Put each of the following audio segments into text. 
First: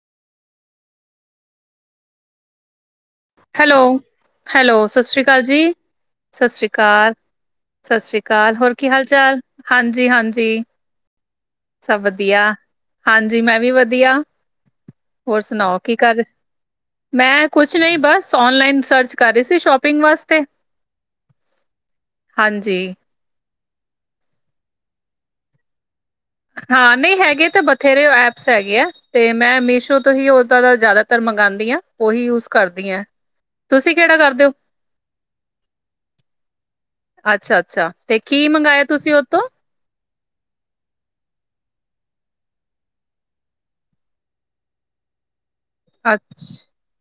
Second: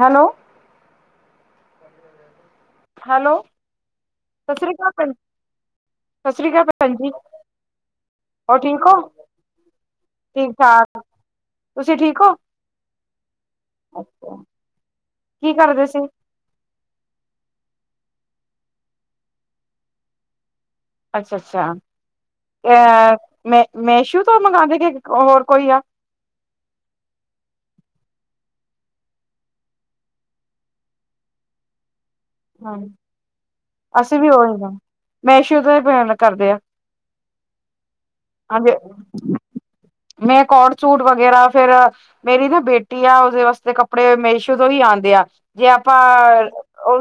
Hello hello, ਸਤਿ ਸ੍ਰੀ hello ਅਕਾਲ ਸਤਿ ਭੈਣ ਸ਼੍ਰੀ ਅਕਾਲ ਜੀ, ਸਤਿ ਸ੍ਰੀ ਸ਼੍ਰੀ ਭੈਣ ਜੀ ਅਕਾਲ। ਸਤਿ ਸ਼੍ਰੀ ਅਕਾਲ ਹੋਰ ਠੀਕ ਕੀ ਹੋ ਹਾਲ-ਚਾਲ? ਠੀਕ ਹਾਂਜੀ-ਹਾਂਜੀ। ਠਾਕ ਤੁਸੀਂ ਸਭ ਠੀਕ ਹੋ ਵਧੀਆ, ਹਾਂਜੀ ਮੈਂ ਵੀ ਵਧੀਆ। ਹੋਰ ਸੁਣਾਓ ਕਰਦੇ ਕੀ ਸੀ ਕਰ ਮੈਂ ਕੁਛ ਨਈਂ ਬਸ ਓਨਲਾਈਨ ਸਰਚ ਕਰ ਰਹੀ ਸੀ ਸ਼ੋਪਿੰਗ ਵਾਸਤੇ। ਅੱਛਾ-ਅੱਛਾ, ਹਾਂਜੀ ਅ ਮੇ-ਮੇਸ਼ੂ ਤੋਂ ਮੰਗਾਵੇ ਕੇ ਹੋਰ ਕੋਈ ਆ? ਹਾਂ, ਨਈਂ ਹੈਗੇ ਤਾਂ ਬਥੇਰੇ ਐਪਸ ਹੈਗੇ ਆ। ਤੇ ਮੈਂ ਮੀਸ਼ੋ ਤੋਂ ਹੀ ਉਹਦਾ ਦਾ ਜ਼ਿਆਦਾਤਰ ਮੰਗਾਉਂਦੀ ਆਂ, ਉਹੀ ਯੂਜ ਹਾਂ, ਤੁਸੀਂ ਕਿਹੜਾ ਅਸੀਂ ਵੀ ਕਰਦੇ ਹੋ ਉਹੀ, ਮੇਸ਼ੂ ਤੋਂ ਹੀ ਪੇਮੇਂਟ ਕਰਦੇ ਆ। ਅੱਛਾ-ਅੱਛਾ, ਤੇ ਕੀ ਹਾਂਜੀ ਮੰਗਾਇਆ ਤੁਸੀਂ ਓ ਤੋਂ। ਮੈਂ ਕੋੌੜ ਸੂਟ ਵਗੈਰਾ ਫੇਰ ਮੇਰੀ ਨਾ ਬੇਟੀ ਆ ਉਹਦੇ ਵਾਸਤੇ ਕੱਪੜੇ ਮੇਸ਼ੋ ਤੋਂ ਹੀ ਆਉਂਦੇ ਆ ਜੇ ਆਪਾਂ ਅੱਛ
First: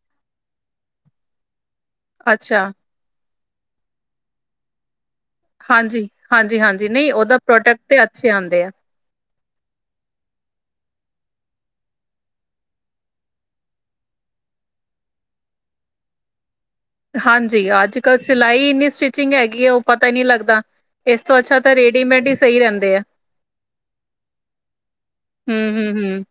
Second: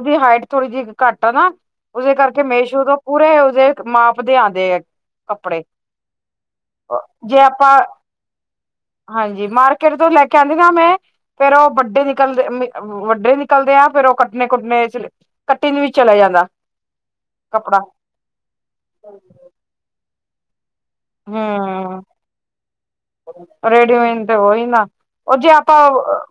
ਵੀ ਹਾਈਟ ਥੋੜ੍ਹੀ ਜਿਹੀ ਘੱਟ ਆ ਨਾ ਉਸਦੇ ਕਰਕੇ ਅੱਛਾ ਮੇਸ਼ੂਰ ਪੂਰੇ ਉਹਦੇ ਮਾਪ ਦੇ ਆਉਂਦੇ ਆ। ਕੱਪੜੇ ਹਾਂਜੀ- ਹਾਂਜੀ -ਹਾਂਜੀ, ਨਹੀਂ ਉਹਦਾ ਜੇ ਆਪਾਂ ਪ੍ਰੋਡਕਟ ਤੇ ਅੱਛੇ ਆਉਂਦੇ ਆ ਹਾਂਜੀ ਮਾਰਕੀਟ ਤੋਂ ਲੈ ਕੇ ਆਉਂਦੀ ਨਾ ਮੈਂ ਫੇਰ ਉਹ ਵੱਡੇ ਨਿਕਲਦੇ, ਵੱਡੇ ਨਿਕਲਦੇ ਆ ਫੇਰ ਉਹ ਕੱਟੇ ਕੁੱਟੇ ਕੰਟਿੰਨ ਵੀ ਚਲਾ ਜਾਂਦਾ ਹਾਂਜੀ, ਕੱਪੜਾ ਅੱਜ ਕੱਲ੍ਹ ਸਿਲਾਈ ਇੰਨੀ ਸਟਿਚਿੰਗ ਹੈਗੀ ਹੈ ਉਹ ਪਤਾ ਹੀ ਨਹੀ ਲੱਗਦਾ ਇਸ ਤੋਂ ਅੱਛਾ ਤਾਂ ਹਮ, ਰੇਡੀਮੇਡ ਹੀ ਸਹੀ ਰਹਿੰਦੇ ਆ। ਰੇਡੀਮੇਨ ਤੇ ਉਹ ਹੀ ਨਾ ਉਹ ਜੇ ਆਪਾਂ ਹੂੰ-ਹੂੰ-ਹੂੰ,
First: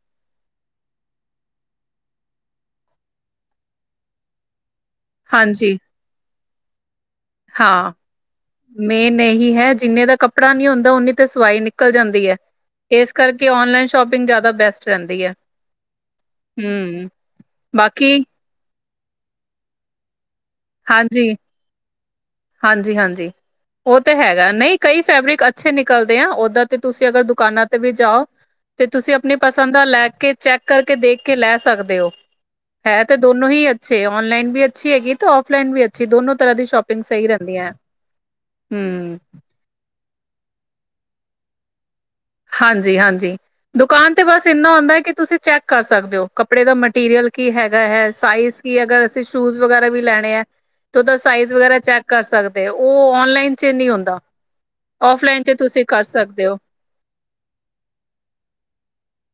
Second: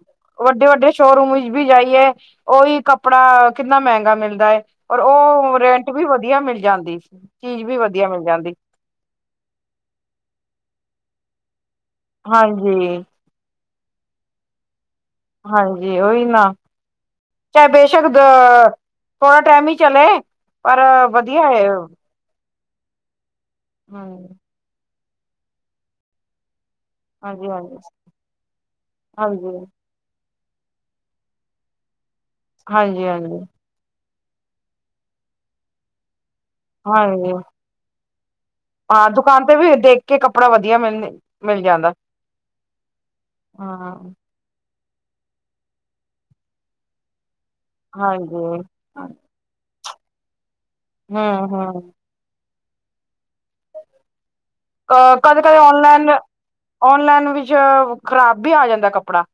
ਵੱਡੇ ਵੱਡੇ ਸ਼ੋਰੂਮ ਵਿੱਚ ਵੀ ਜਾਈਏ, ਉਹੀ ਕੱਪੜਾ ਕਿੰਨਾ ਮਹਿੰਗਾ ਮਿਲਦਾ ਹੈ ਔਰ ਉਹ ਹਾਂਜੀ ਰੈਂਟ ਵੀ ਵਧੀਆ ਮਿਲ ਜਾਂਦੀ, ਚੀਜ਼ ਵੀ ਵਧੀਆ ਮਿਲ ਜਾਂਦੀ। ਮੇ ਨਹੀਂ ਹੈ ਜਿੰਨੇ ਦਾ ਕੱਪੜਾ ਨੀ ਹੁੰਦਾ ਓਨੀ ਤੇ ਸਵਾਈ ਨਿਕਲ ਜਾਂਦੀ ਹੈ ਹਾਂਜੀ ਇਸ ਕਰਕੇ ਔਨਲਾਈਨ ਸ਼ੋਪਿੰਗ ਜ਼ਿਆਦਾ ਬੈਸਟ ਰਹਿੰਦੀ ਹੈ ਹਾਂਜੀ ਓਹੀ ਨਾ, ਹੂੰ ਚਾਹੇ ਬੇਸ਼ੱਕ ਦ ਬਾਕੀ ਥੋੜਾ ਟਾਈਮ ਈ ਚਲੇ, ਪਰ ਹਾਂਜੀ, ਵਧੀਆ ਐ ਓ। ਹਾਂਜੀ-ਹਾਂਜੀ, ਉਹ ਤਾਂ ਹਮ ਹੈਗਾ ਨਈ ਕਈ ਫੈਬਰਿਕ ਅੱਛੇ ਨਿਕਲਦੇ ਆ ਓਦਾ ਤੇ ਤੁਸੀਂ ਅਗਰ ਦੁਕਾਨਾਂ ਤੇ ਹਾਂਜੀ-ਹਾਂਜੀ, ਵੀ ਜਾਓ, ਤੇ ਤੁਸੀਂ ਆਪਣੀ ਹਾਂਜੀ, ਪਸੰਦ ਦਾ ਲੈ ਕੇ ਚੈੱਕ ਕਰਕੇ ਦੇਖ ਕੇ ਲੈ ਸਕਦੇ ਓ, ਹੈ ਤੇ ਹਾਂਜੀ-ਹਾਂਜੀ, ਦੋਨੋ ਹੀ ਅ ਅੱਛੇ ਆਨਲਾਈਨ ਵੀ ਅੱਛੀ ਹੈਗੀ ਤੇ ਆਫਲਾਈਨ ਵੀ ਅੱਛੀ ਦੋਨੋ ਤਰ੍ਹਾਂ ਦੀ ਸ਼ੋਪਿੰਗ ਸਹੀ ਹਾਂਜੀ ਰਹਿੰਦੀ ਐ। ਹਾਂ ਦੁਕਾਨ ਤੇ ਵੀ ਦੇਖ ਕੇ ਕੱਪੜਾ ਵਧੀਆ ਮਿਲ, ਮਿਲ ਜਾਂਦਾ। ਹਾਂਜੀ ਹਾਂਜੀ ਹਾਂ ਦੁਕਾਨ ਤੇ ਬਸ ਇੰਨਾ ਆਉਂਦਾ ਕਿ ਤੁਸੀਂ ਚੈੱਕ ਕਰ ਸਕਦੇ ਹੋ ਕੱਪੜੇ ਦਾ ਮਟੀਰੀਅਲ ਕੀ ਹੈਗਾ ਹੈ ਸਾਈਜ਼ ਹਾਂਜੀ। ਕੀ ਅਗਰ ਅਸੀਂ ਸ਼ੂਜ ਵਗਰਾ ਵੀ ਲੈਣੇ ਆ ਤੇ ਓਦਾ ਸਾਈਜ ਵਗੈਰਾ ਹੂੰ-ਹੂੰ ਚੈਕ ਕਰ ਸਕਦੇ ਉਹ ਨ ਲਨ ਚ ਨਹੀਂ ਹੁੰਦਾ ਅ ਫਲਾਈਨ ਚ ਕਦੇ-ਕਦੇ ਤੁਸੀਂ ਕਰ ਔਨਲਾਈਨ ਸਕਦੇ ਹੋ ਔਨਲਾਈਨ ਵਿੱਚ ਖ਼ਰਾਬ ਵੀ ਆ ਜਾਂਦਾ ਕੱਪੜਾ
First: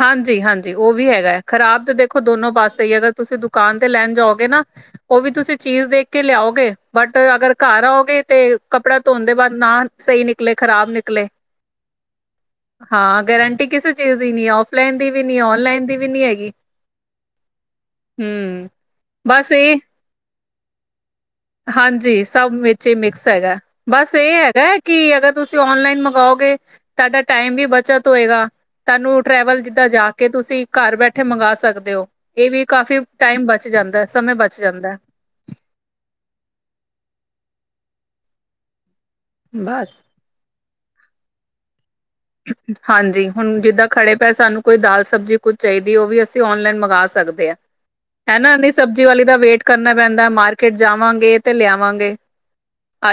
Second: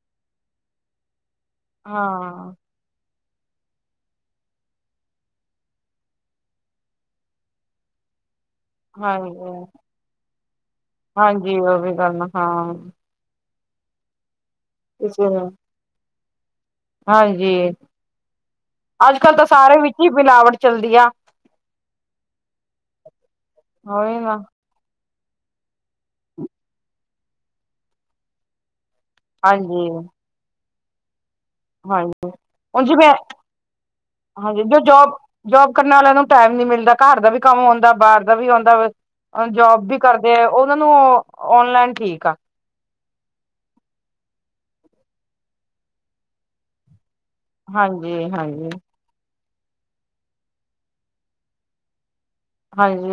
ਹਾਂਜੀ ਹਾਂਜੀ ਉਹ ਵੀ ਹੈਗਾ ਹੈ ਖ਼ਰਾਬ ਤਾਂ ਦੇਖੋ ਦੋਨੋ ਹਾਂ ਪਾਸੇ ਹੀ ਅਗਰ ਤੁਸੀਂ ਦੁਕਾਨ ਤੇ ਲੈਣ ਜਾਓਗੇ ਨਾ ਉਹ ਵੀ ਤੁਸੀਂ ਚੀਜ਼ ਦੇਖ ਕੇ ਲਿਆਓਗੇ ਬਟ ਅਗਰ ਘਰ ਆਓਗੇ ਤੇ ਕੱਪੜਾ ਧੋਣ ਦੇ ਬਾਅਦ ਹਾਂਜੀ, ਨਾ ਸਹੀ ਨਿਕਲੇ ਖ਼ਰਾਬ ਨਿਕਲੇ ਹਾਂਜੀ ਉਹ ਵੀ ਗੱਲ ਹਾਂ ਹਾਂ ਗਰੰਟੀ ਰਟੀ ਕਿਸੇ ਚੀਜ਼ ਦੀ ਨੀ ਫਲਾਈਨ ਦੀ ਵੀ ਕਿਸੇ ਨੀ ਨੂੰ ਔਨਲਾਈਨ ਦੀ ਵੀ ਨੀ ਹੈਗੀ ਹਾਂਜੀ ਹੂੰ ਅੱਜ ਕੱਲ੍ਹ ਤਾਂ ਬਸ ਇਹ ਸਾਰੇ ਵਿੱਚ ਹੀ ਮਿਲਾਵਟ ਚੱਲਦੀ ਆ ਹਾਂਜੀ ਸਭ ਵਿੱਚ ਹੀ ਮਿਕਸ ਹੈਗਾ ਬਸ ਉਹੀ ਇਹ ਨਾ ਹੈਗਾ ਕੀ ਅਗਰ ਤੁਸੀਂ ਔਨਲਾਈਨ ਮੰਗਓਗੇ ਤੁਹਾਡਾ ਟਾਈਮ ਵੀ ਬਚਤ ਹੋਏਗਾ ਤੁਹਾਨੂੰ ਟਰੈਵਲ ਜਿੱਦਾਂ ਜਾ ਹਾਂਜੀ-ਹਾਂਜੀ ਕੇ ਤੁਸੀਂ ਘਰ ਬੈਠੇ ਮੰਗਵਾ ਸਕਦੇ ਸਕਦੇ ਹੋ ਇਹ ਵੀ ਹੁਣ ਕਾਫ਼ੀ ਜਿਵੇਂ ਟਾਈਮ ਬਚ ਜਾਂਦਾ ਸਮੇਂ ਬਚ ਹਾਂਜੀ ਜੋ ਜਾਂਦਾ ਜੋਬ ਜੋਬ ਕਰਨ ਵਾਲਿਆਂ ਨੂੰ ਟਾਈਮ ਨੀ ਮਿਲਦਾ ਘਰ ਦਾ ਵੀ ਕੰਮ ਆਉਂਦਾ ਬਾਹਰ ਦਾ ਵੀ ਆਉਂਦਾ ਜੋਬ ਬਸ ਵੀ ਕਰਦਾ ਤੇ ਉਹਨਾਂ ਨੂੰ ਔਨਲਾਈਨ ਠੀਕ ਆ ਹਾਂਜੀ ਹੁਣ ਜਿੱਦਾਂ ਖੜੇ ਪਏ ਸਾਨੂੰ ਕੋਈ ਦਾਲ ਸਬਜ਼ੀ ਕੁੱਝ ਚਾਹੀਦੀ ਉਹ ਵੀ ਅਸੀਂ ਔਨਲਾਈਨ ਮੰਗਵਾ ਸਕਦੇ ਹਾਂ ਹਾਂਜੀ ਹਨਾ ਹਾਂਜੀ ਨਹੀਂ ਸਭ ਵਾਲੀ ਦਾ ਵੇਟ ਕਰਨਾ ਪੈਂਦਾ ਮਾਰਕਿਟ ਜਾਵਾਂਗੇ ਤੇ ਲਿਆਵਾਂਗੇ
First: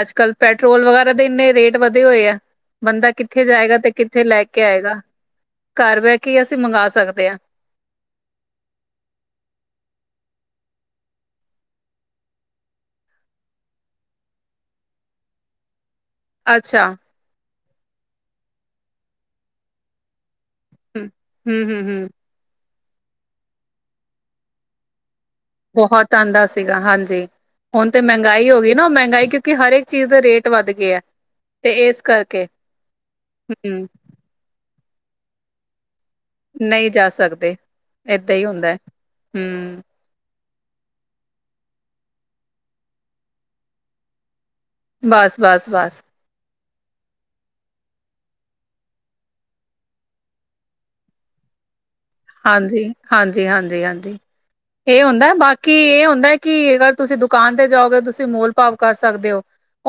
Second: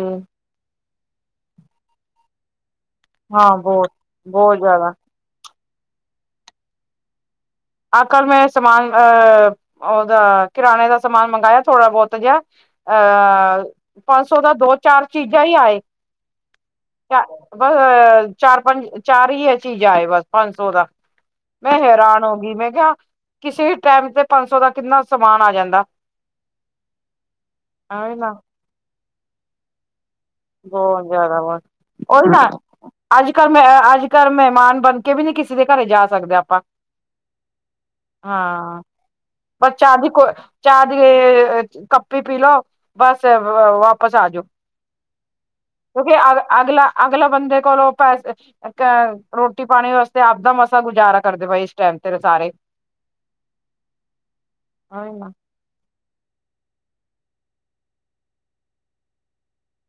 ਅੱਜ ਕੱਲ ਪੈਟਰੋਲ ਵਗੈਰਾ ਦੇ ਇੰਨੇ ਰੇਟ ਵਧੇ ਹੋਏ ਆ ਬੰਦਾ ਕਿੱਥੇ ਹਾਂ ਜਾਏਗਾ ਬਹੁਤ ਤੇ ਕਿੱਥੇ ਲੈ ਬਹੁਤ ਕੇ ਜ਼ਿਆਦਾ ਆਏਗਾ ਘਰ ਬਹਿ ਕੇ ਹੀ ਅਸੀਂ ਮੰਗਵਾ ਸਕਦੇ ਹਾਂ ਆਹ ਕੱਲ੍ਹ ਮੈਂ ਸਮਾਨ ਅਹ ਉਹਦਾ ਕਿਰਾਣੇੇ ਦਾ ਸਮਾਨ ਮੰਗਾਇਆ ਥੋੜ੍ਹਾ ਬਹੁਤ ਜਿਹਾ ਅਹ ਪੰਜ ਸੌ ਦਾ ਦੋ ਚਾਰ ਚੀਜ਼ਾਂ ਹੀ ਆਏ ਅੱਛਾ ਚ ਬਸ ਚਾਰ ਪੰਜ ਚਾਰ ਹੀ ਹੈ ਚੀਜ਼ਾਂ ਹੈ ਬਸ ਪੰਜ ਸੌ ਦਾ ਹੂੰ ਹੂੰ ਮੈਂ ਹੂੰ ਹੈਰ ਹੂੰ ਨੂੰ ਮੈਂ ਕਿਹਾ ਕਿਸੇ ਟਾਈਮ ਤੇ ਪੰਜ ਸੌ ਦਾ ਕਿੰਨਾ ਸਮਾਨ ਆ ਜਾਂਦਾ ਬਹੁਤ ਆਉਂਦਾ ਸੀਗਾ ਹਾਂਜੀ ਹੁਣ ਤੇ ਐਵੇਂ ਨਾ ਮਹਿੰਗਾਈ ਹੋ ਗਈ ਨਾ ਉਹ ਮਹਿੰਗਾਈ ਕਿਉਂਕਿ ਹਰੇਕ ਚੀਜ਼ ਦੇ ਰੇਟ ਵੱਧ ਗਿਆ ਬਹੁਤ ਜ਼ਿਆਦਾ ਬਹੁਤ ਤੇ ਇਸ ਉਹੀ ਨਾ ਕਰਕੇ ਅੱਜ ਕੱਲ ਮੈਂ ਹੂੰ ਅੱਜ ਘਰ ਮਹਿਮਾਨ ਬਣ ਕੇ ਵੀ ਨ ਕਿਸੇ ਦੇ ਘਰੇ ਜਾ ਸਕਦੇ ਹ ਆਪਾਂ, ਨਹੀਂ ਜਾ ਸਕਦੇ ਏਦਾਂ ਹੀ ਹੁੰਦਾ ਹੈ, ਹਾਂ ਪਰ ਹੂੰ ਚਾਹ ਦੀ ਕੋ ਚਾਰ ਦੀ ਕੱਪੀ ਪੀ ਲਓ ਬਸ ਵਾ ਵਾਪਸ ਆਜਓ। ਬਸ ਬਸ ਬਸ ਅ ਅਗਲਾ ਅਗਲਾ ਬੰਦੇ ਕੋਲੋਂ ਪੈਸੇ ਅ ਰੋਟੀ ਪਾਣੀ ਵਾਸਤੇ ਆਪਦਾ ਮਸਾਂ ਗੁਜ਼ਾਰਾ ਕਰਦੇ ਪ ਇਸ [unintelligible] [unintelligible] ਹਾਂਜੀ, ਹਾਂਜੀ-ਹਾਂਜੀ, ਹਾਂਜੀ ਇਹ ਹਮ ਹੁੰਦਾ ਬਾਕੀ ਕੀ ਇਹ ਹੁੰਦਾ ਕਿ ਅਰ ਤੁਸੀਂ ਦੁਕਾਨ ਤੇ ਜਾਓਗੇ ਤੁਸੀਂ ਮੋਲ ਭਾਵ ਕਰ ਸਕਦੇ ਹੋ।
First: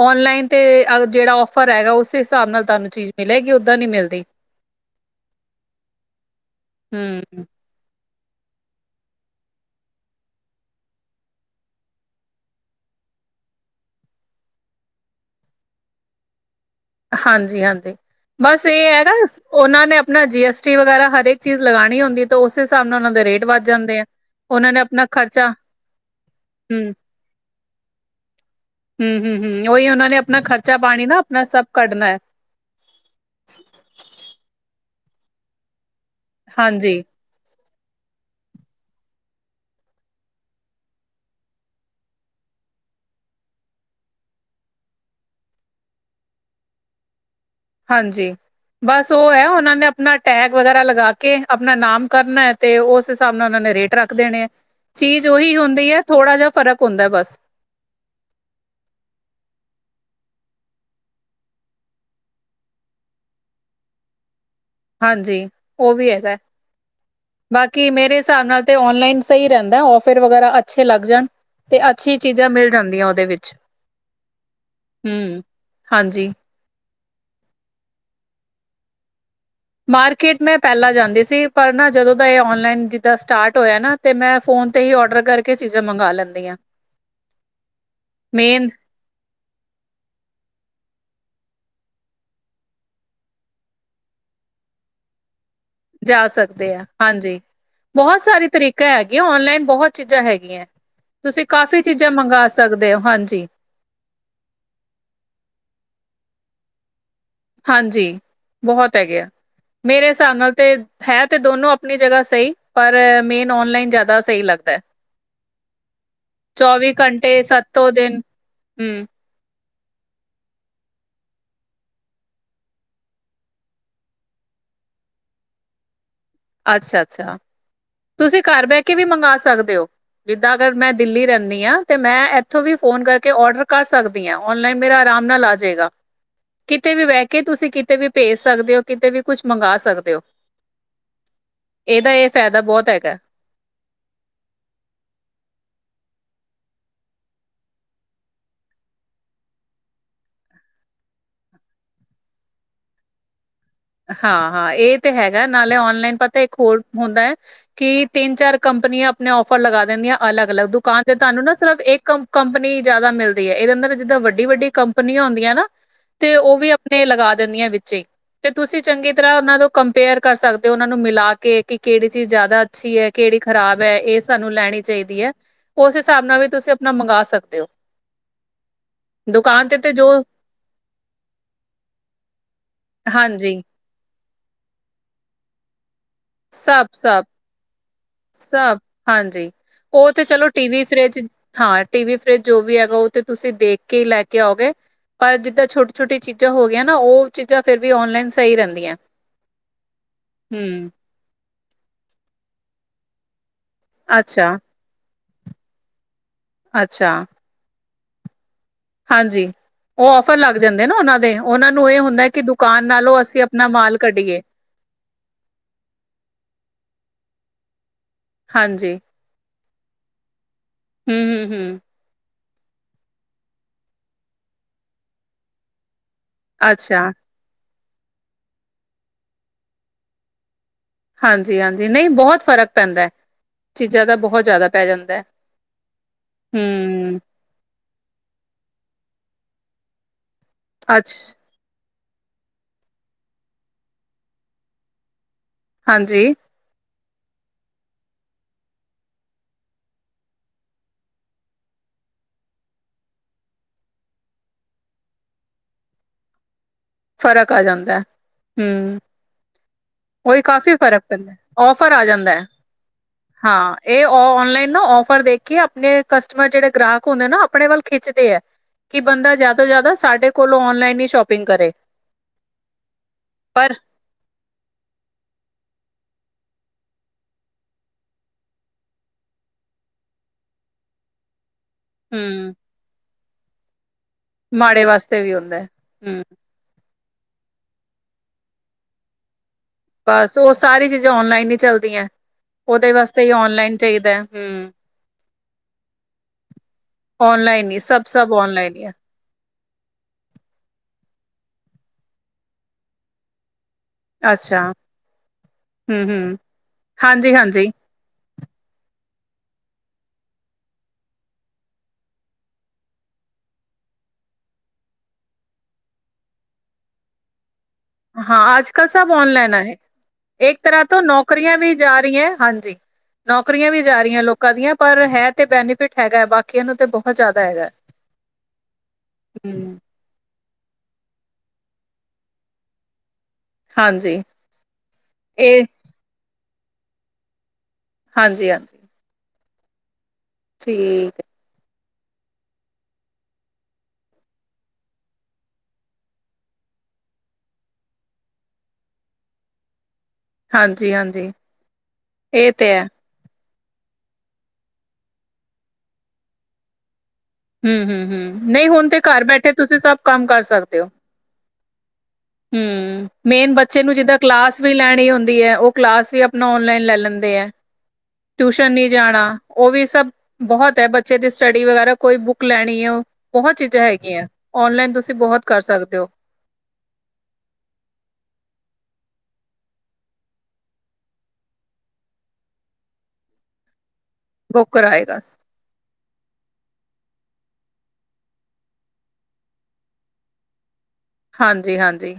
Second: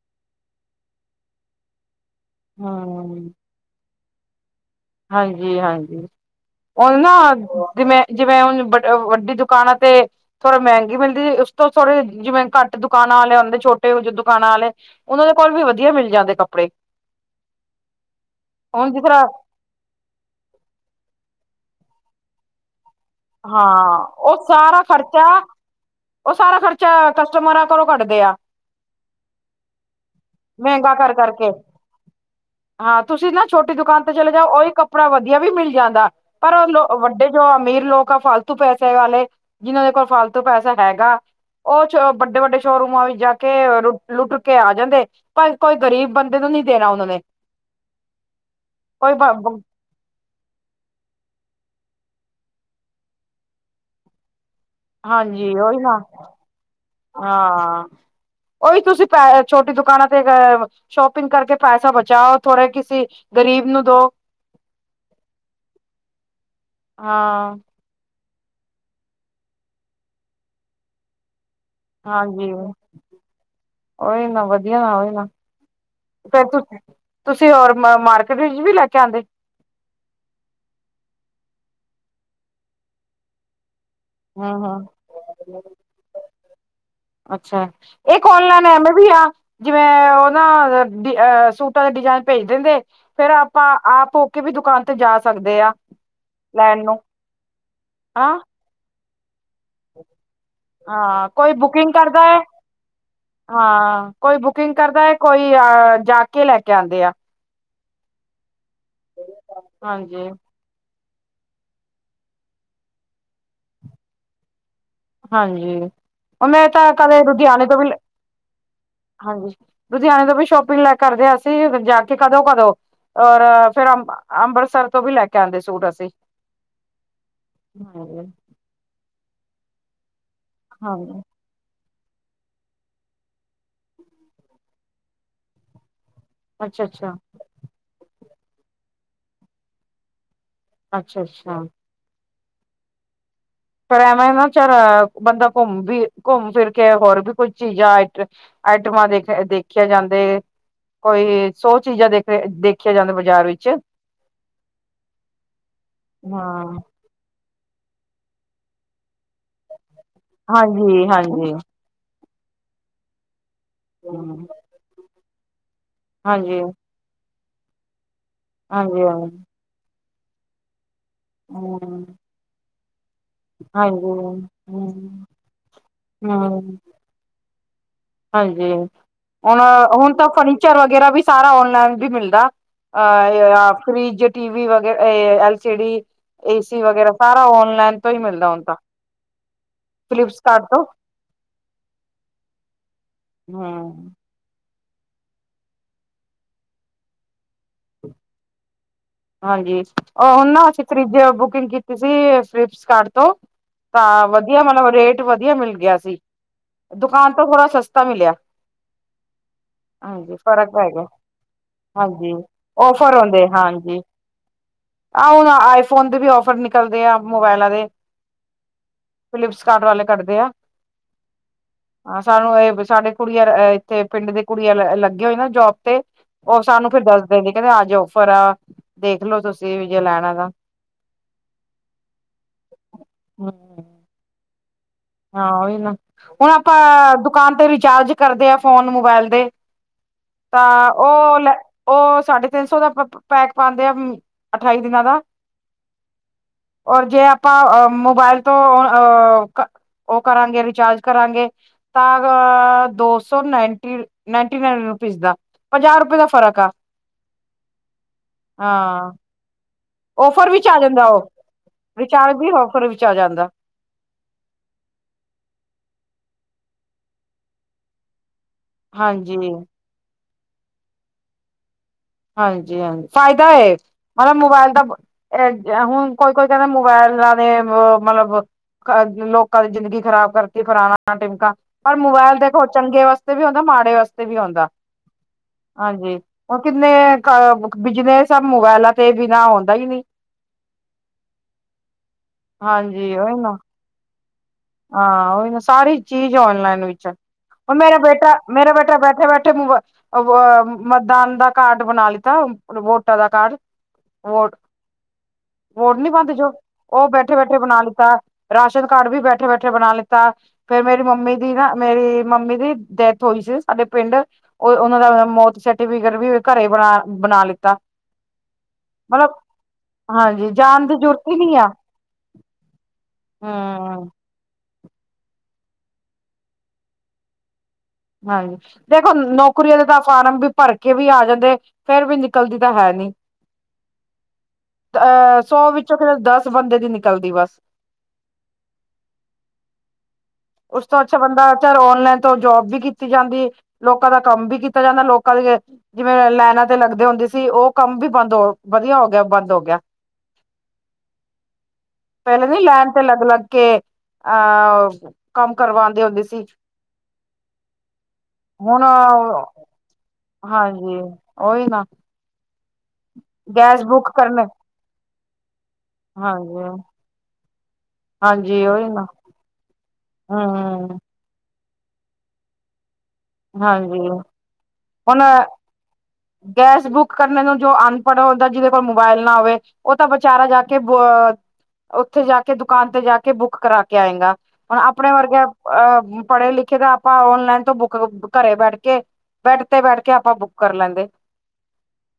ਓਨਲਾਈਨ ਤੇ ਜਿਹੜਾ ਔਫਰ ਹੈਗਾ, ਉਸੇ ਹਿਸਾਬ ਨਾਲ ਤੁਹਾਨੂੰ ਚੀਜ਼ ਮਿਲੇਗੀ ਓਦਾਂ ਨ ਮਿਲਦੀ। ਹਾਂਜੀ-ਹਾਂਜੀ ਉਹ ਨਾ ਹੂੰ ਜ ਮੈਂ ਜਿਵੇਂ ਹੁਣ ਵ ਵੱਡੀ ਦੁਕਾਨਾਂ ਤੇ ਥੋੜ੍ਹਾ ਮਹਿੰਗੀ ਮਿਲਦੀ ਉਸ ਤੋਂ ਥੋੜੇ ਜਿਵੇਂ ਘੱਟ ਦੁਕਾਨਾਂ ਵਾਲੇ ਆਉਂਦੇ ਛੋਟੇ ਦੁਕਾਨਾਂ ਵਾਲੇ ਉਹਨਾਂ ਦੇ ਕੋਲ ਵੀ ਵਧੀਆ ਮਿਲ ਜਾਂਦੇ ਕੱਪੜੇ। ਹਾਂਜੀ ਹਾਂਜੀ ਬਸ ਇਹ ਹੁਣ ਜਿਸ ਹੈਗਾ ਤਰ੍ਹਾਂ ਉਹਨਾਂ ਨੇ ਆਪਣਾ ਜੀ ਐਸ ਟੀ ਵਗੈਰਾ ਹਰੇਕ ਚੀਜ਼ ਲਗਾਣੀ ਹੁੰਦੀ ਤਾਂ ਉਸੇ ਹਿਸਾਬ ਨਾਲ ਉਹਨਾਂ ਦੇ ਰੇਟ ਵੱਧ ਜਾਂਦੇ ਹਾਂ ਆ ਉਹ ਉਹਨਾਂ ਨੇ ਸਾਰਾ ਆਪਣਾ ਖਰਚਾ ਉਹ ਸਾਰਾ ਹੂੰ, ਖਰਚਾ ਕਸਟਮਰਾਂ ਘਰੋਂ ਕੱਟਦੇ ਆ [unintelligible] ਹਮ ਹਮ ਹਮ ਉਹੀ ਉਹਨਾਂ ਨੇ ਆਪਣਾ ਖਰਚਾ ਮਹਿੰਗਾ ਪਾਣੀ ਕਰ ਨਾ ਆਪਣਾ ਕਰਕੇ ਸਭ ਕੱਢ ਹਾਂ ਤੁਸੀਂ ਨਾ ਛੋਟੀ ਦੁਕਾਨ ਤੇ ਚਲੇ ਜਾਓ ਉਹੀ ਕੱਪੜਾ ਵਧੀਆ ਵੀ ਮਿਲ ਜਾਂਦਾ ਪਰ ਉਹ ਲੋਕ ਹਾਂਜੀ, ਵੱਡੇ ਜੋ ਅਮੀਰ ਲੋਕ ਫਾਲਤੂ ਪੈਸੇ ਵਾਲੇ ਜਿਹਨਾਂ ਦੇ ਕੋਲ ਫਾਲਤੂ ਪੈਸਾ ਹੈਗਾ ਉਹ ਛੋ ਵੱਡੇ-ਵੱਡੇ ਸ਼ੋਰੂਮਾਂ ਵਿੱਚ ਜਾ ਕੇ ਲੁੱਟ ਕੇ ਆ ਜਾਂਦੇ। ਪਰ ਕੋਈ ਗ਼ਰੀਬ ਬੰਦੇ ਨੂੰ ਨਹੀਂ ਦੇਣਾ ਉਹਨਾਂ ਨੇ। ਹਾਂਜੀ ਬਸ ਕੋਈ ਉਹ ਬ ਹੈ ਬ ਉਹਨਾਂ ਨੇ ਨਾ ਟੈਗ ਵਗੈਰਾ ਲਗਾ ਕੇ ਆਪਣਾ ਨਾਮ ਕਰਨਾ ਹੈ ਤੇ ਉਸ ਹਿਸਾਬ ਨਾਲ ਉਹਨਾ ਨੇ ਰੇਟ ਰੱਖ ਦੇਣੇ ਹੈ। ਚੀਜ਼ ਹਾਂਜੀ ਉਹੀ ਹੁੰਦੀ ਨਾ ਹੈ ਥੋੜਾ ਜਿ ਫਰਕ ਹੁੰਦਾ ਬਸ। ਹਾਂ ਉਹੀ ਤੁਸੀਂ ਪ ਛੋਟੀ ਦੁਕਾਨਾਂ ਤੇ ਅ [unintelligible] ਸ਼ੋਪਿੰਗ ਕਰਕੇ ਪੈਸਾ ਬਚਾਓ ਥੋੜੇ ਕਿਸੇ ਗ਼ਰੀਬ ਨੂੰ ਦੋ। ਹਾਂਜੀ ਉਹ ਵੀ ਹੈਗਾ ਹਾਂ ਬਾਕ ਕਿ ਮੇਰੇ ਹਿਸਾਬ ਨਾਲ ਤਾਂ ਔਨਲਾਈਨ ਸਹੀ ਰਹਿੰਦਾ ਔਫਰ ਵਗੈਰਾ ਅੱਛੇ ਲੱਗ ਜਾਣ। ਤੇ ਅੱਛੀ ਚੀਜ਼ਾਂ ਹਾਂਜੀ ਮਿਲ ਜਾਂਦੀਆਂ ਉਹਦੇ ਵਿੱਚ ਉਹੀ ਨਾ ਵਧੀਆ ਨਾ ਉਹੀ ਨਾ ਹੂੰ। ਹਾਂਜੀ, ਫੇਰ ਤੁਸੀਂ ਹੋਰ ਮਾਰਕੀਟ ਵਿੱਚ ਵੀ ਲੈ ਕੇ ਆਣਦੇ। ਮਾਰਕੀਟ ਮੈਂ ਪਹਿਲਾਂ ਜਾਂਦੀ ਸੀ ਪਰ ਨਾ ਜਦੋਂ ਦਾ ਇਹ ਔਨਲਾਈਨ ਜਿੱਦਾਂ ਸਟਾਰਟ ਹੋਇਆ ਨਾ ਤੇ ਮੈਂ ਫੋਨ ਤੇ ਹੂੰ-ਹੂੰ, ਹੀ ਔਡਰ ਕਰਕੇ ਚੀਜ਼ਾਂ ਮੰਗਵਾ ਲੈਂਦੀ ਹਾਂ। ਅੱਛਾ ਇੱਕ ਔਨਲਾਈਨ ਮੇਨ ਐਵੇਂ ਵੀ ਆ ਜਿਵੇਂ ਉਹ ਨਾਹ ਸੂਟਾਂ ਦੇ ਡਿਜਾਇਨ ਭੇਜ ਦਿੰਦੇ। ਫੇਰ ਆਪਾਂ ਆਪ ਹੋ ਕੇ ਵੀ ਦੁਕਾਨ ਤੇ ਜਾ ਸਕਦੇ ਆ। ਜਾ ਸਕਦੇ ਲੈਣ ਆ ਨੂੰ ਹਾਂਜੀ ਬਹੁਤ ਹਾਂ ਸਾਰੇ ਤਰੀ ਹੈਗੇ ਔਨਲਾਈਨ ਬਹੁਤ ਚੀਜ਼ਾਂ ਹੈਗੀਆਂ ਹਾਂ ਤੁਸੀਂ ਕੋਈ ਕਾਫ਼ੀ ਬੁਕਿੰਗ ਚੀਜ਼ਾਂ ਕਰਦਾ ਹੈ ਮੰਗਵਾ ਸਕਦੇ ਹੋ ਹਾਂਜੀ। ਹਾਂ ਕੋਈ ਬੁਕਿੰਗ ਕਰਦਾ ਕੋਈ ਅ ਜਾ ਕੇ ਲੈ ਕੇ ਆਉਂਦੇ ਆ। ਹਾਂਜੀ ਬਹੁਤ ਹੈਗੇ ਆ। ਮੇਰੇ ਹਾਂਜੀ ਹਿਸਾਬ ਨਾਲ ਤੇ ਹੈ ਤੇ ਦੋਨੋ ਆਪਣੀ ਜਗ੍ਹਾ ਸਹੀ ਪਰ ਮੇਨ ਓਨਲਾਈਨ ਜਿਆਦਾ ਸਹੀ ਲੱਗਦਾ ਹੈ। ਹਾਂਜੀ ਉਹ ਮੈਂ ਤਾਂ ਕਦੇ ਘੰਟੇ ਲੁਧਿਆਣੇ ਤੋਂ ਵੀ ਸੱਤੋ ਲ ਦਿਨ ਹੂੰ, ਹਾਂਜੀ ਲੁਧਿਆਣੇ ਤੋਂ ਵੀ ਸ਼ੋਪਿੰਗ ਲੈ ਕਰਦੇ ਹ ਅਸੀਂ ਜਾ ਕੇ ਕਦੋਂ-ਕਦੋਂ। [unintelligible] ਔਰ ਫੇਰ ਅ ਅੰਮ੍ਰਿਤਸਰ ਤੋਂ ਵੀ ਲੈ ਕੇ ਆਉਂਦੇ ਸੂਟ ਅਸੀਂ। [unintelligible] ਅੱਛਾ-ਅੱਛਾ ਹਾਂ [unintelligible] ਤੁਸੀਂ ਘਰ ਬਹਿ ਕੇ ਵੀ ਮੰਗਵਾ ਸਕਦੇ ਹੋ ਜਿੱਦਾਂ ਅਗਰ ਮੈਂ ਹਾਂਜੀ, ਦਿੱਲੀ ਰੇਨ [unintelligible] ਮੈਂ ਇੱਥੋਂ ਵੀ ਫੋਨ ਕਰਕੇ ਔਡਰ ਕਰ ਸਕਦੀ ਆ ਔਨਲਾਈਨ ਮੇਰਾ ਆਰਾਮ ਨਾਲ ਆ ਜਾਏਗਾ। [inaudible] ਕਿਤੇ ਵੀ ਬਹਿ ਕੇ ਤੁਸੀਂ ਕਿਤੇ ਵੀ ਭੇਜ ਸਕਦੇ ਹੋ ਕਿਤੇ ਵੀ ਕੁਝ ਮੰਗਵਾ ਸਕਦੇ ਹੋ। ਅੱਛਾ ਅੱਛਾ। ਇਹਦਾ, ਇਹ ਫਾਇਦਾ ਬਹੁਤ ਹੈਗਾ? ਪਰ ਐਵੇਂ ਨਾਲ ਚਲ, ਬੰਦਾ ਘੁੰਮ ਵੀ ਘੁੰਮ ਫਿਰ ਕੇ ਹੋਰ ਵੀ, ਕੁਝ ਚੀਜ਼ਾਂ ਆਈਟਮਾਂ ਦੇਖ, ਦੇਖਿਆ ਜਾਂਦੇ। ਕੋਈ ਸੌ ਚੀਜ਼ਾਂ ਦੇਖ ਦੇਖੀਆਂ ਜਾਂਦੀਆਂ ਬਾਜ਼ਾਰ ਵਿੱਚ। ਹਾਂ ਹਾਂ ਇਹ ਤੇ ਹੈਗਾ ਨਾਲੇ ਔਨਲਾਈਨ ਪਤਾ ਇੱਕ ਹਾਂ, ਹੋਰ ਹੁੰਦਾ ਹੈ ਕਿ ਤਿੰਨ ਚਾਰ ਕੰਪਨੀਆਂ ਔਫਰ ਲਗਾ ਦੇਂਦਿਆ ਅਲੱਗ ਅਲੱਗ ਦੁਕਾਨ ਤੇ ਤੁਹਾਨੂੰ ਹਾਂਜੀ-ਹਾਂਜੀ। ਨਾ ਸਿਰਫ ਇੱਕ ਕੰਪਨੀ ਜ਼ਿਆਦਾ ਮਿਲਦੀ ਹੈ ਇਹਦੇ ਅੰਦਰ ਜਿੱਦਾਂ ਹੂੰ, ਵੱਡੀ-ਵੱਡੀ ਕੰਪਨੀਆਂ ਹੁੰਦੀਆਂ ਨਾ ਤੇ ਉਹ ਵੀ ਹਾਂਜੀ-ਹਾਂਜੀ, ਆਪਣੇ ਲਗਾ ਦਿੰਦੀਆਂ ਨੇ ਵਿੱਚੇ। ਤੇ ਤੁਸੀਂ ਚੰਗੀ ਤਰ੍ਹਾਂ ਉਹਨਾਂ ਤੋਂ ਕੰਪੇਅਰ ਕਰ ਸਕਦੇ ਹੋ ਉਹਨਾਂ ਨੂੰ ਮਿਲਾ ਕੇ ਕਿ ਕਿਹੜੀ ਹੂੰ, ਚੀਜ਼ ਜ਼ਿਆਦਾ। ਅੱਛੀ ਹੈ ਕਿਹੜੀ ਖ਼ਰਾਬ ਹੈ ਹਾਂਜੀ। ਇਹ ਹੂੰ, ਸਾਨੂੰ ਲੈਣੀ ਚਾਹੀਦੀ ਹੈ। ਉਸ ਹਿਸਾਬ ਨਾਲ ਵੀ ਤੁਸੀਂ ਹੂੰ, ਆਪਣਾ ਮੰਗਵਾ ਸਕਦੇ ਹੋ? ਹਾਂਜੀ ਹੁਣ ਦੁਕਾਨ ਤੇ ਤੇ ਜੋ ਹੁਣ ਤਾਂ ਫਰਨੀਚਰ ਵਗੈਰਾ ਵੀ ਸਾਰਾ ਆਨਲਾਈਨ ਵੀ ਮਿਲਦਾ। ਅ ਹਾਂਜੀ ਯ ਫ੍ਰਿਜ, ਟੀਵੀ ਵੈਰਾ ਐਲ ਸੀ ਡੀ ਏਸੀ ਸਭ ਵਗੈਰਾ ਸਭ ਸਾਰਾ ਓਨਲਾਈਨ ਤੋਂ ਹੀ ਮਿਲਦਾ ਹੁਣ ਤਾਂ। ਸਭ ਹਾਂਜੀ ਉਹ ਤੇ ਚਲੋ ਫਲਿਪਸਕਾਰਟ ਟੀਵੀ, ਤੋਂ ਫਰਿਜ ਹਾਂ। ਟੀਵੀ, ਫਰਿਜ ਜੋ ਵੀ ਹੈਗਾ ਉਹ ਤੇ ਤੁਸੀਂ ਦੇਖ ਕੇ ਹਮ ਲੈ ਕੇ ਆਓਗੇ ਪਰ ਜਿੱਦਾਂ ਛੋਟੀ-ਛੋਟੀ ਚੀਜ਼ਾਂ ਹੋ ਗਈਆਂ ਨਾ ਉਹ ਚੀਜ਼ਾਂ ਫਿਰ ਵੀ ਓਨਲਾਈਨ ਸਹੀ ਰਹਿੰਦੀਆਂ। ਹਾਂਜੀ, ਹੁਣ ਨਾ ਅਸੀਂ ਹੂੰ ਤਾਰੀਕ ਦੀ ਬੁਕਿੰਗ ਕੀਤੀ ਸੀ, ਫਲਿਪਟਸ ਸਟਾਰ ਤੋਂ ਤਾਂ ਅੱਛਾ ਵਧੀਆ, ਮਤਲਬ ਰੇਟ ਵਧੀਆ ਮਿਲ ਗਿਆ ਸੀ, ਅੱਛਾ ਦੁਕਾਨ ਤੋਂ ਥੋੜ੍ਹਾ ਸਸਤਾ ਮਿਲਿਆ। ਹਾਂਜੀ। ਹਾਂਜੀ ਔਫਰ, ਲੱਗ ਫ਼ਰਕ ਜਾਂਦੇ ਪੈ ਨੇ ਗਿਆ ਉਹਨਾਂ ਦੇ, ਉਹਨਾਂ ਨੂੰ ਇਹ ਹੁੰਦਾ ਹਾਂਜੀ ਕਿ, ਦੁਕਾਨ ਔਫਰ -ਨਾਲੋਂ ਅਸੀਂ, ਆਉਂਦੇ ਆਪਣਾ ਮਾਲ ਹਾਂਜੀ ਸਸਤਾ, ਕੱਢੀਏ। ਆਹ ਹੁਣ, ਆਈਫੋਨ ਤੇ ਵੀ ਔਫਰ ਨਿਕਲਦੇ ਆ, ਮੋਬਾਇਲਾਂ ਦੇ। ਹਾਂਜੀ, ਫਲਿਪਸ ਕਾਰਟ, ਵਾਲੇ ਕਰਦੇ ਆ। ਹੂੰ, ਹੂੰ, ਹੂੰ, ਹਾਂ ਸਾਨੂੰ, ਇਹ ਸਾਡੀਆ ਕੁੜੀਆਂ ਇੱਥੇ ਪਿੰਡ, ਦੇ ਕੁੜੀਆਂ ਲੱਗੇ ਹੋਈ ਨਾ, ਜੋਬ ਤੇ ਉਹ ਸਾਨੂੰ ਫਿਰ ਅੱਛਾ ਦੱਸ ਦਿੰਦੀ, ਕਹਿੰਦੀ। ਹਾਂਜੀ ਹਾਂਜੀ ਨਹੀਂ ਬਹੁਤ ਫ਼ਰਕ ਪੈਂਦਾ, ਹੂੰ। ਚੀਜ਼ਾਂ ਦਾ ਬਹੁਤ ਜ਼ਿਆਦਾ ਪੈ ਜਾਂਦਾ ਹਾਂ, ਹਨਾ ਹੁਣ ਆਪਾਂ ਹੂੰ, ਦੁਕਾਨ ਤੇ, ਰਿਚਾਰਜ ਕਰਦੇ ਹਾਂ, ਫੋਨ ਮੋਬਾਇਲ ਦੇ ਤਾਂ ਅੱਛ ਉਹ ਲੈ ਉਹ, ਸਾਢੇ ਤਿੰਨ ਸੌ ਦਾ ਪੈਕ ਪਾਦੇ ਆ, ਅਠਾਈ ਦਿਨਾਂ ਦਾ। ਹਾਂਜੀ। ਔਰ ਜੇ ਆਪਾਂ, ਮੋਬਾਇਲ ਤੋਂ ਅ ਉਹ ਕਰਾਂਗੇ, ਰਿਚਾਰਜ ਕਰਾਂਗੇ। ਤਾਂ ਦੋ ਸੋ ਨਾਇਣਟੀਨਿਨ ਰੂਪੀਸ ਦਾ। ਪੰਜਾਹ ਰੁਪਏ, ਦਾ ਫ਼ਰਕ ਆ ਫ਼ਰਕ, ਆ ਜਾਂਦਾ ਹੂ ਹਾਂ ਉਹੀ, ਔਫਰ ਵਿੱਚ ਕਾਫ਼ੀ ਆ ਫਰਕ ਜਾਂਦਾ ਉਹ ਪੈਂਦਾ, ਔਫਰ ਆ ਜਾਂਦਾ ਰਿਚਾਰਜ ਹੈ ਵੀ ਔਫਰ ਵਿੱਚ ਆ ਜਾਂਦਾ ਹਾਂ। ਏ ਔਨਲਾਈਨ ਨਾ, ਓਫਰ ਦੇ ਕੇ ਆਪਣੇ ਕਸਟਮਰ, ਜਿਹੜੇ ਗ੍ਰਾਹਕ ਹੁੰਦੇ ਨਾ, ਆਪਣੇ ਵੱਲ ਖਿੱਚਦੇ ਆ। ਕਿ ਬੰਦਾ, ਹਾਂਜੀ ਜ਼ਿਆਦਾ ਤੋਂ ਜ਼ਿਆਦਾ ਸਾਡੇ ਕੋਲੋਂ ਔਨਲਾਈਨ, ਹੀ ਸ਼ੋਪਿੰਗ ਕਰੇ ਹਾਂਜੀ ਹਾਂਜੀ ਫਾਇਦਾ ਪਰ ਏ। ਮਤਲਬ ਮੋਬਾਇਲ ਤਾਂ ਹੁਣ ਕੋਈ ਕੋਈ ਕਹਿੰਦਾ ਮੋਬਾਇਲ ਦੇ ਮਤਲਬ [inaudible] ਘਰ ਦੇ ਲੋਕਾਂ ਨੇ ਜ਼ਿੰਦਗੀ ਖ਼ਰਾਬ ਕਰਤੀ ਫਰਾਣਾ, ਟਿਮਕਾ ਪਰ ਮੋਬਾਇਲ ਹੂੰ ਦੇਖੋ, ਚੰਗੇ ਵਾਸਤੇ ਵੀ ਹੁੰਦਾ, ਮਾੜੇ ਵਾਸਤੇ ਵੀ ਹੁੰਦਾ, ਮਾੜੇ ਵਾਸਤੇ ਵੀ ਹੁੰਦਾ ਹੈ। ਹਾਂਜੀ। ਹੂੰ ਹੁਣ ਕਿੰਨੇ ਬਿਜਨਸ, ਮੋਬਾਇਲਾਂ ਤੇ ਬਿਨਾਂ ਹੋਣ ਬਸ, ਉਹ ਸਾਰੀ ਚੀਜ਼ਾਂ, ਔਨਲਾਈਨ ਹੀ ਚੱਲਦੀਆਂ, ਉਹਦੇ ਹਾਂਜੀ ਵਾਸਤੇ ਹੀ ਉਹੀ ਨਾ ਔਨਲਾਈਨ ਚਾਹੀਦਾ ਹੁ। ਹਾਂ, ਓਹੀ ਨਾ ਸਾਰੀ ਚੀਜ਼ ਔਨਲਾਈਨ ਵਿੱਚ। ਔਨਲਾਈਨ ਉਹ ਹੀ ਮੇਰਾ ਸਭ ਸਭ ਬੇਟਾ, ਮੇਰਾ ਔਨਲਾਈਨ ਹੀ ਹੈ ਬੇਟਾ ਬੈਠੇ ਬੈਠੇ ਅ, ਮਤਦਾਨ ਦਾ ਕਾਰਡ ਬਣਾ ਲਿੱਤਾ, ਵੋਟਾਂ ਦਾ ਕਾਰਡ। ਵੋਟ ਅੱਛਾ ਵੋਟ ਹੂੰ ਨੀ ਬਣਦੇ ਹੂੰ ਜੋ ਉਹ ਹਾਂਜੀ ਬੈਠੇ ਬੈਠੇ ਹਾਂਜੀ ਬਣਾ ਲਿੱਤਾ। ਰਾਸ਼ਨ ਕਾਰਡ ਵੀ ਬੈਠੇ ਬੈਠੇ ਬਣਾ ਲਿੱਤਾ ਫੇਿਰ ਮੇਰੀ ਮੰਮੀ ਦੀ ਨਾ ਮੇਰੀ ਮੰਮੀ ਦੀ ਡੈਥ ਹੋਈ ਸੀ ਸਾਡੇ ਪਿੰਡ ਉਹ ਉਹਨਾਂ ਦਾ ਮੌਤ ਸਰਟੀਫਿਕੇਟ ਵੀ ਘਰੇ ਬਣਾ ਬਣਾ ਲਿੱਤਾ ਹਾਂ ਆਜ ਕਲ ਸਭ ਮਤਲਬ ਔਨਲਾਈਨ ਹੈ ਹਾਂਜੀ ਇੱਕ ਤਰ੍ਹਾਂ ਜਾਣ ਦੀ ਤੋਂ ਜ਼ਰੂਰਤ ਹੀ ਨੀ ਨੌਕਰੀਆਂ ਆ ਵੀ ਜਾ ਰਹੀਆਂ ਹਾਂਜੀ ਨੌਕਰੀਆਂ ਵੀ ਜਾ ਹਮ ਰਹੀਆਂ ਲੋਕ ਕਦੀਆਂ ਪਰ ਹੈ ਤੇ ਬੈਨੀਫਿਟ ਹੈਗਾ ਹੈ ਬਾਕੀਆਂ ਨੂੰ ਤੇ ਬਹੁਤ ਜ਼ਿਆਦਾ ਹੈਗਾ। ਹਾਂਜੀ ਦੇਖੋ ਨੌਕਰੀਆਂ ਹੂੰ ਦੇ ਤਾਂ ਫਾਰਮ ਵੀ ਭਰ ਕੇ ਵੀ ਆ ਜਾਂਦੇ ਫੇਰ ਵੀ ਨਿਕਲਦੀ ਤਾਂ ਹੈ ਨੀ ਹਾਂਜੀ ਅ ਅਹ ਇਹ ਸੌ ਵਿੱਚੋਂ ਫ ਦਸ ਬੰਦੇ ਦੀ ਨਿਕਲਦੀ ਬਸ ਹਾਂਜੀ ਹਾਂਜੀ ਉਸ ਤੋਂ ਅੱਛਾ ਠੀਕ ਬੰਦਾ ਔਨਲਾਈਨ ਤੋਂ ਜੋਬ ਵੀ ਕੀਤੀ ਜਾਂਦੀ ਲੋਕਾਂ ਦਾ ਕੰਮ ਵੀ ਕੀਤਾ ਜਾਂਦਾ ਲੋਕਾਂ ਦੀ ਜਿਵੇਂ ਲਾਈਨਾਂ ਤੇ ਲੱਗਦੇ ਹੁੰਦੇ ਸੀ ਉਹ ਕੰਮ ਵੀ ਬੰਦ ਹੋ ਵਧੀਆ ਹੋ ਗਿਆ ਬੰਦ ਹੋ ਗਿਆ ਹਾਂਜੀ ਹਾਂਜੀ ਪਹਿਲੇ ਇਹ ਨੀ ਤੇ ਹੈ। ਲਾਈਨ ਤੇ ਲੱਗ-ਲੱਗ ਕੇ ਅਹ ਕੰਮ ਕਰਵਾਉਂਦੇ ਹੁੰਦੇ ਸੀ। ਹੂੰ, ਹੂੰ, ਹੂੰ ਨਹੀਂ, ਹੁਣ ਤੇ ਘਰ ਬੈਠੇ, ਤੁਸੀਂ ਸਭ। ਕੰਮ ਕਰ ਸਕਦੇ ਹੋ ਹਾਂਜੀ, ਓਹੀ ਨਾ। ਹੂੰ, ਮੇਨ ਗੈਸ ਬੱਚੇ ਨੂੰ ਬੁੱਕ ਜਿੱਦਾਂ, ਕਰਨੇ ਕਲਾਸ ਵੀ ਲੈਣੀ ਹੁੰਦੀ ਹੈ ਉਹ। ਕਲਾਸ, ਵੀ ਆਪਣਾ ਹਾਂਜੀ ਔਨਲਾਈਨ ਲੈ ਲੈਂਦੇ ਆ। ਹਾਂਜੀ ਟਿਊਸ਼ਨ, ਉਹੀ ਨਹੀਂ ਨਾ ਜਾਣਾ ਉਹ ਵੀ ਸਭ, ਬਹੁਤ ਹੈ ਬ। ਹਮ ਬੱਚੇ ਦੀ ਸਟੱਡੀ ਵਗੈਰਾ ਕੋਈ ਬੁੱਕ ਲੈਣੀ ਹੈ, ਬਹੁਤ ਚੀਜ਼ਾਂ ਹਾਂਜੀ ਹੈਗੀਆਂ। ਔਨਲਾਈਨ ਤੁਸੀਂ ਹੁਣ ਬਹੁਤ ਕਰ ਸਕਦੇ ਹੋ। ਗੈਸ ਬੁੱਕ ਕਰਨੇ ਨੂੰ ਜੋ ਅਨਪੜ੍ਹ ਹੁੰਦਾ। ਜਿਹਦੇ ਕੋਲ ਮੋਬਾਇਲ ਨਾ ਹੋਵੇ। ਉਹ ਤਾਂ ਵਿਚਾਚਾਰਾ ਜਾਕੇ ਉੱਥੇ ਜਾ ਕੇ ਦੁਕਾਨ ਤੇ ਜਾ ਕੇ ਬੁੱਕ ਕਰਾ ਕੇ ਆਏਗਾ। ਬੁੱਕ ਹੁਣ ਆਪਣੇ ਕਰਾਏਗਾ। ਵਰਗੇ ਪੜ੍ਹੇ ਲਿਖੇ ਤਾਂ ਆਪਾਂ ਔਨਲਾਈਨ ਤੋਂ ਬੁੱਕ ਘਰੇ ਬੈਠ ਕੇ। ਬੈਡ ਤੇ ਬੈਠ ਕੇ ਆਪਾਂ ਬੁੱਕ ਕਰ ਲੈਂਦੇ। ਹਾਂਜੀ ਹਾਂਜੀ।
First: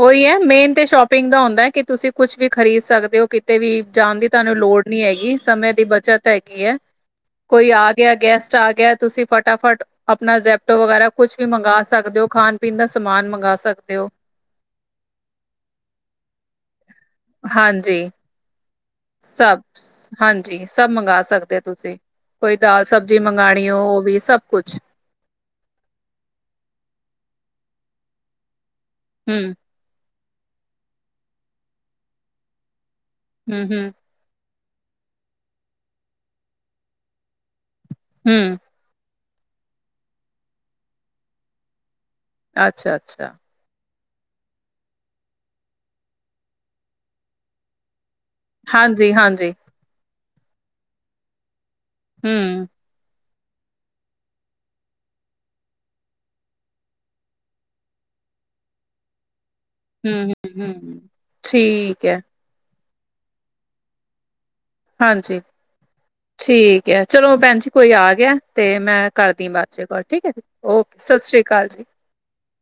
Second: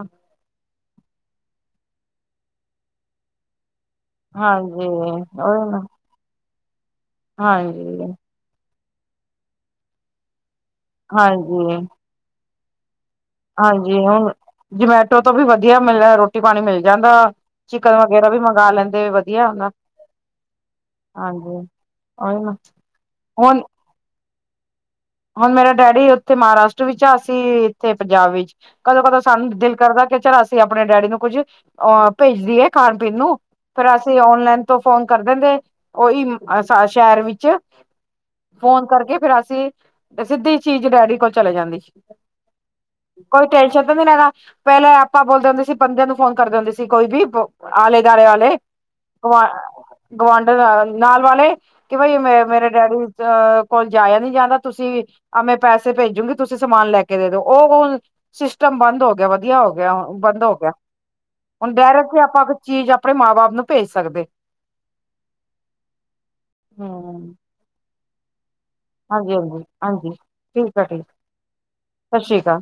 ਉਹੀ ਹੈ ਮੇਨ ਤੇ ਸ਼ੋਪਿੰਗ ਦਾ ਹੁੰਦਾ ਕਿ ਤੁਸੀਂ ਕੁਛ ਵੀ ਖਰੀਦ ਸਕਦੇ ਹੋ ਕਿ। ਤੇ ਵੀ ਜਾਣ ਦੀ ਤੁਹਾਨੂੰ ਲੋੜ ਹਾਂਜੀ ਨੀ ਹੈਗੀ ਉਹੀ ਸਮੇਂ ਨਾ ਦੀ ਬੱਚਤ ਹੈਗੀ ਹੈ। ਕੋਈ ਆ ਹਾਂਜੀ ਗਿਆ ਗੈਸਟ ਆ ਗਿਆ ਤੁਸੀਂ ਫਟਾਫਟ ਆਪਣਾ ਜ਼। ਜ਼ੇਪਟੋ ਬਾਹਰੋ ਵਗੈਰਾ ਕੁੱਛ ਵੀ ਹਾਂਜੀ ਮੰਗਵਾ ਸਕਦੇ ਹੋ ਖਾਣ ਪੀਣ ਦਾ ਸਮਾਨ ਮੰਗ। ਹਾਂਜੀ, ਹੁਣ ਜਮੈਟੋ ਤੋਂ ਵੀ ਵਧੀਆ ਮਿਲ ਰਿਹਾ ਰੋ ਰੋਟੀ ਪਾਣੀ ਮਿਲ ਜਾਂਦਾ ਚਿਕਨ ਹਾਂਜੀ ਵਗੈਰਾ ਵੀ ਮੰਗਵਾ ਲੈਂਦੇ। ਵਧੀਆ ਸਭ ਹੁੰਦਾ ਹਾਂਜੀ ਸਭ ਮੰਗਵਾ ਸਕਦੇ ਹਾਂਜੀ ਹੋ ਤੁਸੀਂ ਉਹੀ ਨਾ ਕੋਈ ਦਾਲ ਸਬਜ਼ੀ ਹੁਣ ਮੰਗਵਾਉਣੀ। ਉਹ ਵੀ ਸਭ ਕੁਛ। ਹੁਣ ਮੇਰਾ ਡੈਡੀ ਉੱਥੇ ਮਹਾਰਾਸ਼ਟਰ ਵਿੱਚ ਆ ਅਸੀਂ ਇੱਥੇ ਪੰਜਾਬ ਵਿੱਚ ਕਦੋਂ ਕਦੋਂ ਸਾਨੂੰ ਹਮ ਦਿਲ। ਕਰਦਾ ਕਿ ਚੱਲ ਅਸੀਂ ਆਪਣੇ ਡੈਡੀ ਨੂੰ ਕੁੱਝ ਅਹ ਭੇਜਦੀਏ ਖਾਣ ਪੀਣ ਨੂੰ ਹਮ ਹਮ ਫੇਰ ਅਸੀਂ। ਅ ਓਨਲਾਈਨ ਤੋਂ ਫੋਨ ਕਰ ਦਿੰਦੇ ਉਹੀ ਸ਼ਹਿਰ ਵਿੱਚ ਹਮ ਫੋਨ ਕਰਕੇ ਫੇਰ ਅਸੀਂ ਸਿੱਧੀ ਚੀਜ਼ ਡੈਡੀ ਕੋਲ ਚਲੇ ਜਾਂਦੀ ਸੀ। ਅੱਛਾ ਅੱਛਾ। ਟੇਨਸ਼ਨ ਤੇ ਨਹੀਂ ਲੈਣਾ ਪਹਿਲਾਂ ਆਪਾਂ ਬੋਲਦੇ ਹੁੰਦੇ ਸੀ ਬਦੇ ਨੂੰ ਫੋਨ ਕਰਦੇ ਹੁੰਦੇ ਸੀ ਕੋਈ ਵੀ ਆਲੇ ਦੁਆਲੇ ਵਾਲੇ। ਹਾਂਜੀ ਹਾਂਜੀ ਗੁਆਂਢਣ ਨਾਲ ਨਾਲ ਵਾਲੇ ਕਿ ਬਈ ਮੇ ਹਮ ਮੇਰੇ ਡੈਡੀ। ਜ ਕੋਲ ਜਾਇਆ ਨਹੀਂ ਜਾਂਦਾ। ਤੁਸੀਂ ਆਵੇਂ ਪੈਸੇ ਭੇਜੂਗੀ ਤੁਸੀਂ ਸਮਾਨ ਲੈ ਕੇ ਦੇ ਦੋ ਉਹ ਹ। ਸਿਸਟਮ ਬੰਦ ਹੋ ਗਿਆ। ਵਧੀਆ ਹੋ ਗਿਆ। ਹਮ ਹਮ ਬੰਦ ਹੋ ਗਿਆ ਹਮ ਹੁਣ ਠੀਕ ਡਾਇਰੈਕਟ ਹੈ ਹੀ ਆਪਾਂ। ਚੀਜ਼ ਆਪਣੇ ਮਾਂ ਬਾਪ ਨੂੰ ਭੇਜ ਸਕਦੇ। ਹਾਂਜੀ ਠੀਕ ਹੈ ਹਮ ਚਲੋ ਭੈਣ ਜੀ ਕੋਈ ਆ ਗਿਆ। ਤੇ ਮੈਂ ਹਾਂਜੀ ਕਰਦੀ ਹਾਂਜੀ ਬਾਅਦ ਚ ਕੋਲ ਹਾਂਜੀ ਠੀਕ ਹੈ ਜੀ ਆ ਓਕੇ ਠੀਕ ਸਤਿ ਸ਼੍ਰੀ ਅਕਾਲ ਜੀ। ਸਤਿ ਸ਼੍ਰੀ ਅਕਾਲ।